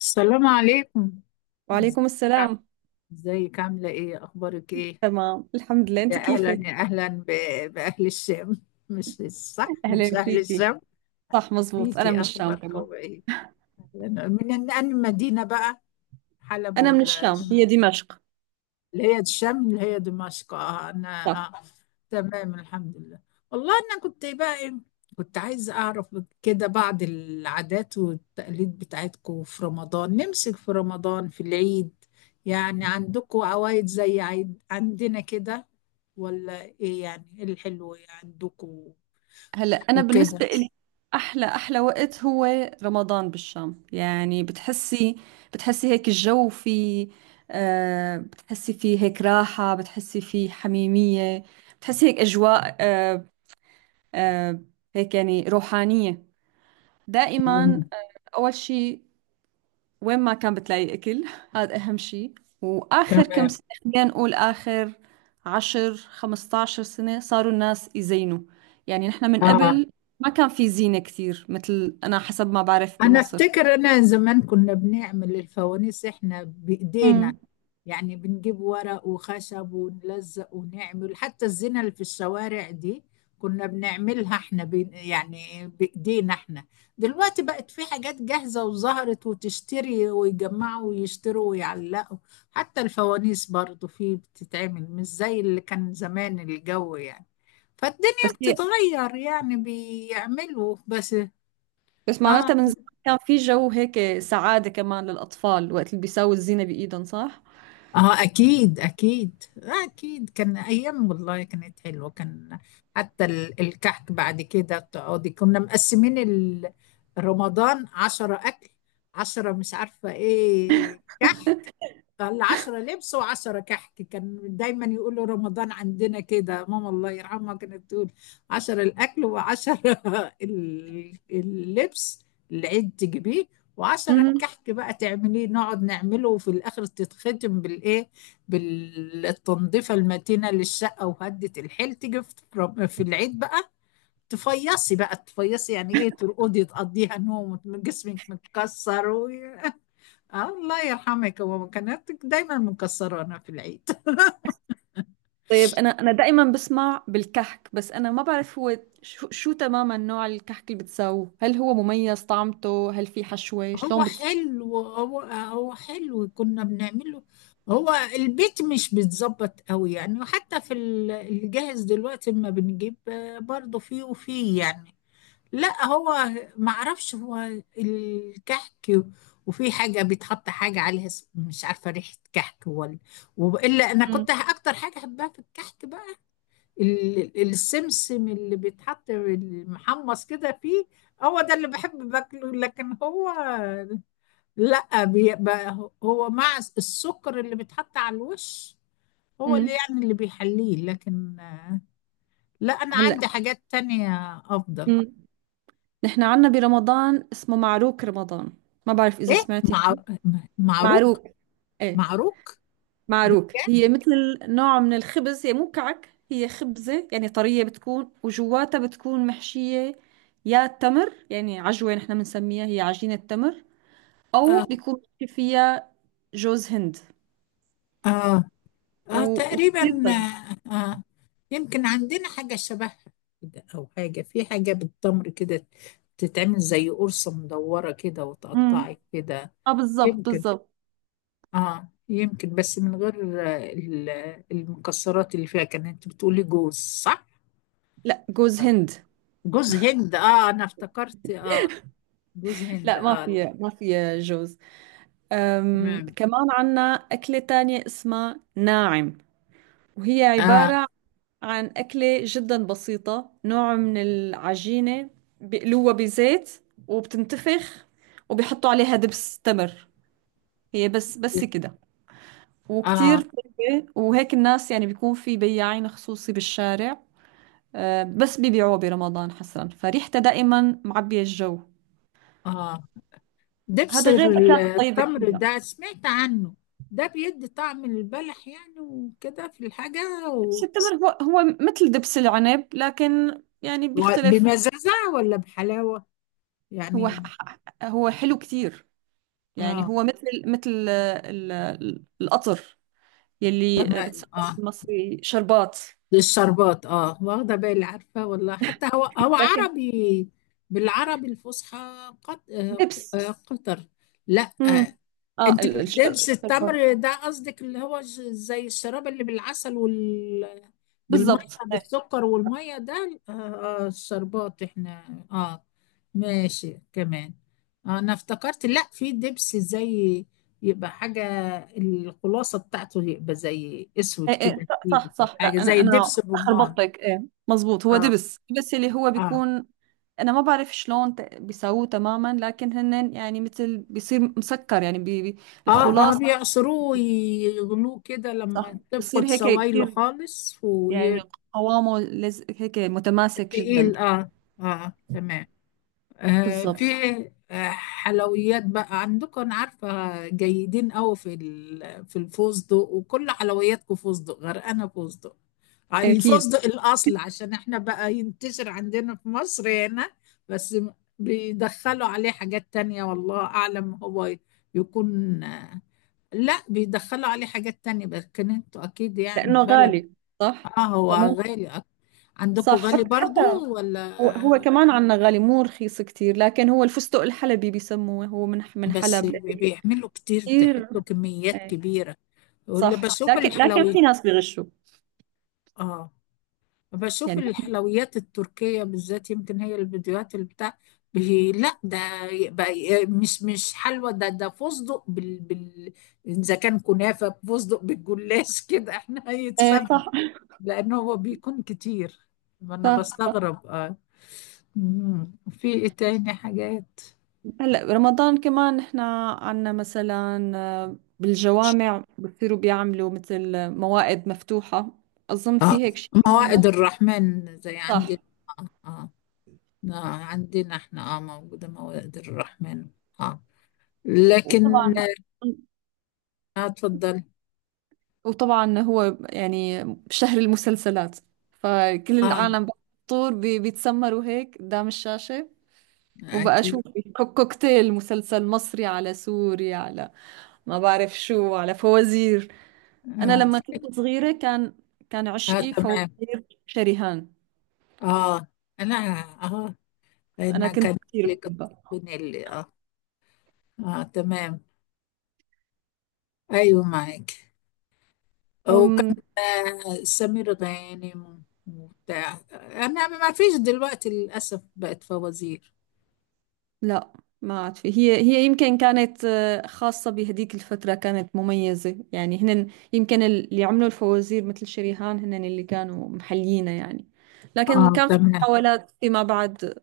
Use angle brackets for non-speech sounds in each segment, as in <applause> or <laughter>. السلام عليكم. ازيك؟ وعليكم عام- السلام. ازيك؟ عاملة ايه؟ اخبارك ايه؟ تمام، الحمد لله. يا انت اهلا، كيفك؟ يا اهلا باهل الشام. مش صح، مش أهلا اهل فيكي. الشام؟ صح مزبوط، انا من فيكي الشام كمان. اخباركم ايه؟ من انهي مدينة بقى؟ حلب، انا من ولا الشام، هي دمشق. اللي هي الشام اللي هي دمشق؟ اه صح. انا. آه. تمام الحمد لله. والله انا كنت بقى كنت عايزه اعرف كده بعض العادات والتقاليد بتاعتكم في رمضان، نمسك في رمضان، في العيد. يعني عندكم عوايد زي عيد عندنا كده، ولا ايه؟ يعني ايه الحلو إيه عندكم هلا، انا وكده؟ بالنسبه لي احلى احلى وقت هو رمضان بالشام. يعني بتحسي هيك الجو في، بتحسي فيه هيك راحه، بتحسي فيه حميميه، بتحسي هيك اجواء آه هيك يعني روحانيه دائما. مم. اول شيء، وين ما كان بتلاقي أكل، هذا أهم شيء. وآخر كم تمام. سنة، خلينا نقول آخر 10 15 سنة، صاروا الناس يزينوا. يعني نحن من اه. قبل ما كان في زينة كثير، مثل أنا حسب ما بعرف انا بمصر. افتكر انا زمان كنا بنعمل الفوانيس احنا بايدينا، امم. يعني بنجيب ورق وخشب ونلزق ونعمل. حتى الزينة اللي في الشوارع دي كنا بنعملها احنا، بين يعني بإيدينا احنا. دلوقتي بقت في حاجات جاهزة وظهرت، وتشتري ويجمعوا ويشتروا ويعلقوا. حتى الفوانيس برضو في بتتعمل، مش زي اللي كان زمان الجو يعني. فالدنيا بس هي بتتغير، يعني بيعملوا بس. بس اه معناتها من زمان كان في جو هيك سعادة كمان للأطفال، وقت اللي بيساووا الزينة بإيدهم، صح؟ اه، اكيد اكيد، آه اكيد، كان ايام والله كانت حلوه. كان حتى الكحك بعد كده تقعدي. كنا مقسمين رمضان عشرة اكل، عشرة مش عارفه ايه كحك، العشرة لبس وعشرة كحك. كان دايما يقولوا رمضان عندنا كده. ماما الله يرحمها كانت تقول: عشرة الأكل وعشرة <laughs> اللبس العيد تجيبيه، وعشرة امم. الكحك بقى تعمليه، نقعد نعمله. وفي الآخر تتختم بالإيه، بالتنظيفة المتينة للشقة وهدة الحيل تيجي في في العيد بقى. تفيصي بقى، تفيصي يعني إيه، ترقدي تقضيها نوم وجسمك متكسر. آه، الله يرحمك، هو كانت دايما مكسرانا في العيد. طيب، انا دائما بسمع بالكحك. بس انا ما بعرف هو شو تماما نوع الكحك اللي بتساووه. هل هو مميز طعمته؟ هل في حشوة؟ <laughs> هو شلون بتس... حلو، هو حلو كنا بنعمله. هو البيت مش بيتظبط قوي يعني. وحتى في الجاهز دلوقتي ما بنجيب برضه فيه وفيه يعني. لا هو معرفش، هو الكحك وفي حاجة بيتحط حاجة عليها مش عارفة ريحة كحك ولا. وإلا أنا مم. كنت أكتر حاجة أحبها في الكحك السمسم اللي بيتحط المحمص كده فيه. هو ده اللي بحب باكله. لكن هو لا، بيبقى هو مع السكر اللي بيتحط على الوش هو اللي امم. يعني اللي بيحليه. لكن لا، انا هلا. عندي حاجات تانية افضل. مم. نحن عنا برمضان اسمه معروك رمضان. ما بعرف اذا ايه، سمعتي مع معروك، معروك. ايه، معروك. معروك. هي مثل نوع من الخبز، هي مو كعك، هي خبزة يعني طرية بتكون، وجواتها بتكون محشية يا تمر، يعني عجوة نحن بنسميها، هي عجينة تمر، او بيبقى بيكون ماشي فيها جوز هند. آه. اه وكثير تقريبا، طيب. آه آه، يمكن عندنا حاجة شبهها كده، أو حاجة في حاجة بالتمر كده تتعمل زي قرصة مدورة كده امم. وتقطعي كده. اه، بالضبط يمكن. بالضبط. اه يمكن بس من غير المكسرات اللي فيها. كان انت بتقولي جوز، صح؟ لا، جوز آه. هند. جوز هند، اه انا افتكرت. اه جوز هند، لا، اه لا. ما فيها جوز. تمام. كمان عنا أكلة تانية اسمها ناعم، وهي اه عبارة عن أكلة جدا بسيطة، نوع من العجينة، بيقلوها بزيت وبتنتفخ، وبيحطوا عليها دبس تمر. هي بس كده، وكتير اه طيبة. وهيك الناس يعني بيكون في بياعين خصوصي بالشارع، بس بيبيعوه برمضان حصرا، فريحته دائما معبية الجو. اه. دبس هذا غير الأكلات الطيبة التمر فيها. ده سمعت عنه. ده بيدي طعم البلح يعني وكده في الحاجة بس التمر هو مثل دبس العنب، لكن يعني بيختلف. بمزازة ولا بحلاوة هو يعني؟ حلو كتير. يعني اه هو مثل القطر، يلي تمام. بتسموه اه، بالمصري شربات. للشربات، اه، واخدة بالي، عارفة والله حتى هو هو لكن عربي بالعربي الفصحى. قط... آه، دبس. قطر. لا امم. آه، اه، انت الدبس الشربات. التمر ده قصدك اللي هو زي الشراب اللي بالعسل وال بالميه بالضبط. ايه بالسكر والميه ده؟ اه. آه، الشربات احنا، اه، ماشي كمان. آه، انا افتكرت لا، في دبس زي، يبقى حاجة الخلاصة بتاعته، يبقى زي اسود ايه كده إيه، صح تقيل، صح او صح. حاجة لا، انا زي دبس الرمان. خربطتك. ايه، مزبوط. هو دبس اللي هو اه بيكون. انا ما بعرف شلون بيسووه تماما، لكن هن يعني مثل بيصير مسكر يعني بي بي اه اه، الخلاص. بيعصروه ويغلوه كده صح، لما بيصير تفقد هيك سوائله كثير خالص يعني، وتقيل. قوامه لز هيك متماسك جدا. اه، اه تمام. آه، في بالضبط. آه، حلويات بقى عندكم. انا عارفه جيدين قوي في في الفستق، وكل حلوياتكم فستق، غرقانه فستق. آه، اكيد، الفستق الاصل عشان احنا بقى ينتشر عندنا في مصر هنا بس بيدخلوا عليه حاجات تانية والله اعلم، هو يكون آه، لا بيدخلوا عليه حاجات تانية، بس كان انتوا اكيد يعني لانه بلد. غالي. صح. اه هو فمو غالي. عندكم صح. غالي حتى برضو ولا؟ هو كمان عنا غالي، مو رخيص كتير. لكن هو الفستق الحلبي بيسموه، هو من بس حلب لهيك. بيعملوا كتير كتير، تحطوا كميات إيه. كبيرة، ولا صح، بشوف لكن الحلويات. في ناس بيغشوا اه، بشوف يعني. الحلويات التركية بالذات، يمكن هي الفيديوهات اللي بتاع لا ده بقى مش مش حلوى، ده ده فستق إذا كان كنافة فستق بالجلاش كده <laughs> احنا ايه، هيتسبب، صح لأن هو بيكون كتير. أنا صح صح. بستغرب. اه. مم. في إيه تاني حاجات؟ هلا، رمضان كمان احنا عنا مثلا بالجوامع بصيروا بيعملوا مثل موائد مفتوحة. أظن اه، في هيك شيء كمان موائد مصر. الرحمن زي صح. عندي. اه آه. آه، عندنا احنا اه موجودة مواد الرحمن. اه لكن، وطبعا اه اتفضل. هو يعني شهر المسلسلات، فكل اه العالم بفطور بيتسمروا هيك قدام الشاشة. وبقى شو اكيد. في كوكتيل، مسلسل مصري على سوري على، ما بعرف شو، على فوازير. أنا اه. لما كنت صغيرة كان آه عشقي تمام. فوازير شريهان. اه انا، اه انا انا كان. كنت كتير لك، بحبها. بنيلي، اه. اه تمام. ايوه معاك. وكان أم آه سمير غانم وبتاع. انا ما فيش دلوقتي للاسف بقت فوازير. لا، ما عاد في. هي يمكن كانت خاصة بهديك الفترة كانت مميزة يعني. هن يمكن اللي عملوا الفوازير مثل شريهان، هن اللي كانوا محليينها يعني. لكن اه كان في تمام. محاولات فيما بعد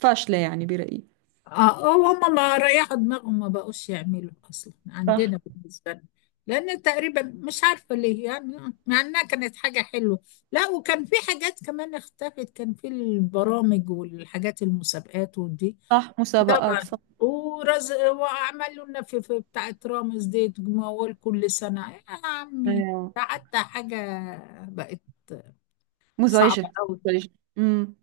فاشلة يعني، برأيي. اه آه، هم ما ريحوا دماغهم، ما بقوش يعملوا اصلا صح عندنا بالنسبه لنا، لان تقريبا مش عارفه ليه يعني، مع انها كانت حاجه حلوه. لا، وكان في حاجات كمان اختفت، كان في البرامج والحاجات المسابقات ودي. صح، مسابقات، طبعا. صح. ورز، وعملوا لنا في بتاعه رامز دي تجمعوا كل سنه يا عمي. ايوه. ده حتى حاجه بقت صعبه مزعجة. قوي. ليش؟ امم.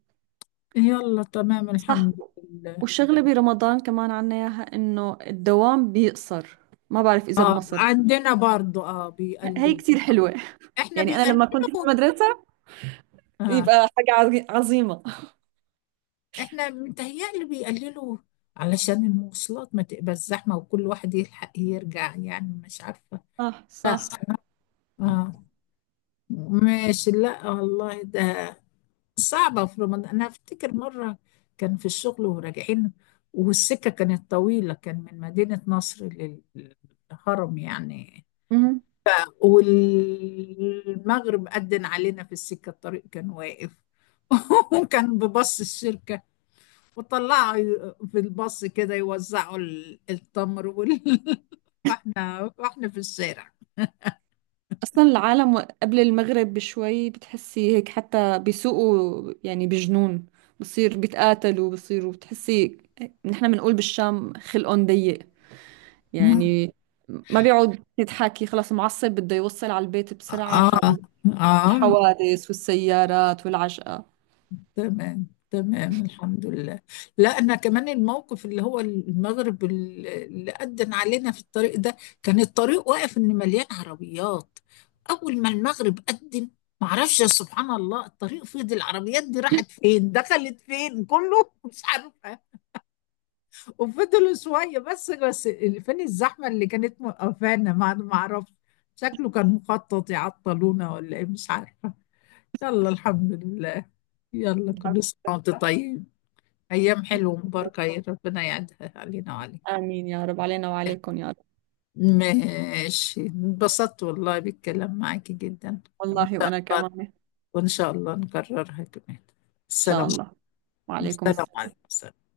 يلا تمام صح. الحمد لله. والشغلة برمضان كمان عنا إياها، إنه الدوام بيقصر. ما بعرف إذا اه بمصر. عندنا برضو اه هي بيقلل، كتير حلوة احنا يعني. أنا لما كنت في بيقللوا. المدرسة اه يبقى حاجة عظيمة. احنا متهيألي بيقللوا علشان المواصلات ما تبقى الزحمة وكل واحد يلحق يرجع، يعني مش عارفة. صح لا صح. صح. اه ماشي. لا والله ده صعبة في رمضان. انا افتكر مرة كان في الشغل وراجعين، والسكة كانت طويلة، كان من مدينة نصر للهرم يعني. مهم. والمغرب أذن علينا في السكة، الطريق كان واقف. <laughs> وكان ببص الشركة وطلعوا في الباص كده يوزعوا التمر <laughs> واحنا في الشارع. اصلا العالم قبل المغرب بشوي بتحسي هيك، حتى بيسوقوا يعني بجنون. بصير بيتقاتلوا بصيروا بتحسي، نحن بنقول بالشام خلقهم ضيق يعني، ما بيقعد يتحكي، خلاص معصب بده يوصل على البيت بسرعة. اه اه، فالحوادث والسيارات والعجقة. تمام تمام الحمد لله. لا انا كمان الموقف اللي هو المغرب اللي أذن علينا في الطريق ده، كان الطريق واقف ان مليان عربيات. اول ما المغرب أذن، معرفش يا سبحان الله الطريق فضي، العربيات دي راحت فين، دخلت فين، كله مش عارفه. وفضلوا شوية، بس اللي فين الزحمة اللي كانت موقفانا ما أعرفش، شكله كان مخطط يعطلونا ولا إيه، مش عارفة. يلا الحمد لله. يلا كل <laughs> سنة وأنت طيب. أيام حلوة مباركة، يا ربنا يعدها علينا وعليك. آمين يا رب، علينا وعليكم يا رب. ماشي، انبسطت والله بالكلام معاكي جدا. وإن والله شاء وأنا الله، كمان إن وإن شاء الله نكررها كمان. شاء السلام، الله. وعليكم السلام السلام. عليكم.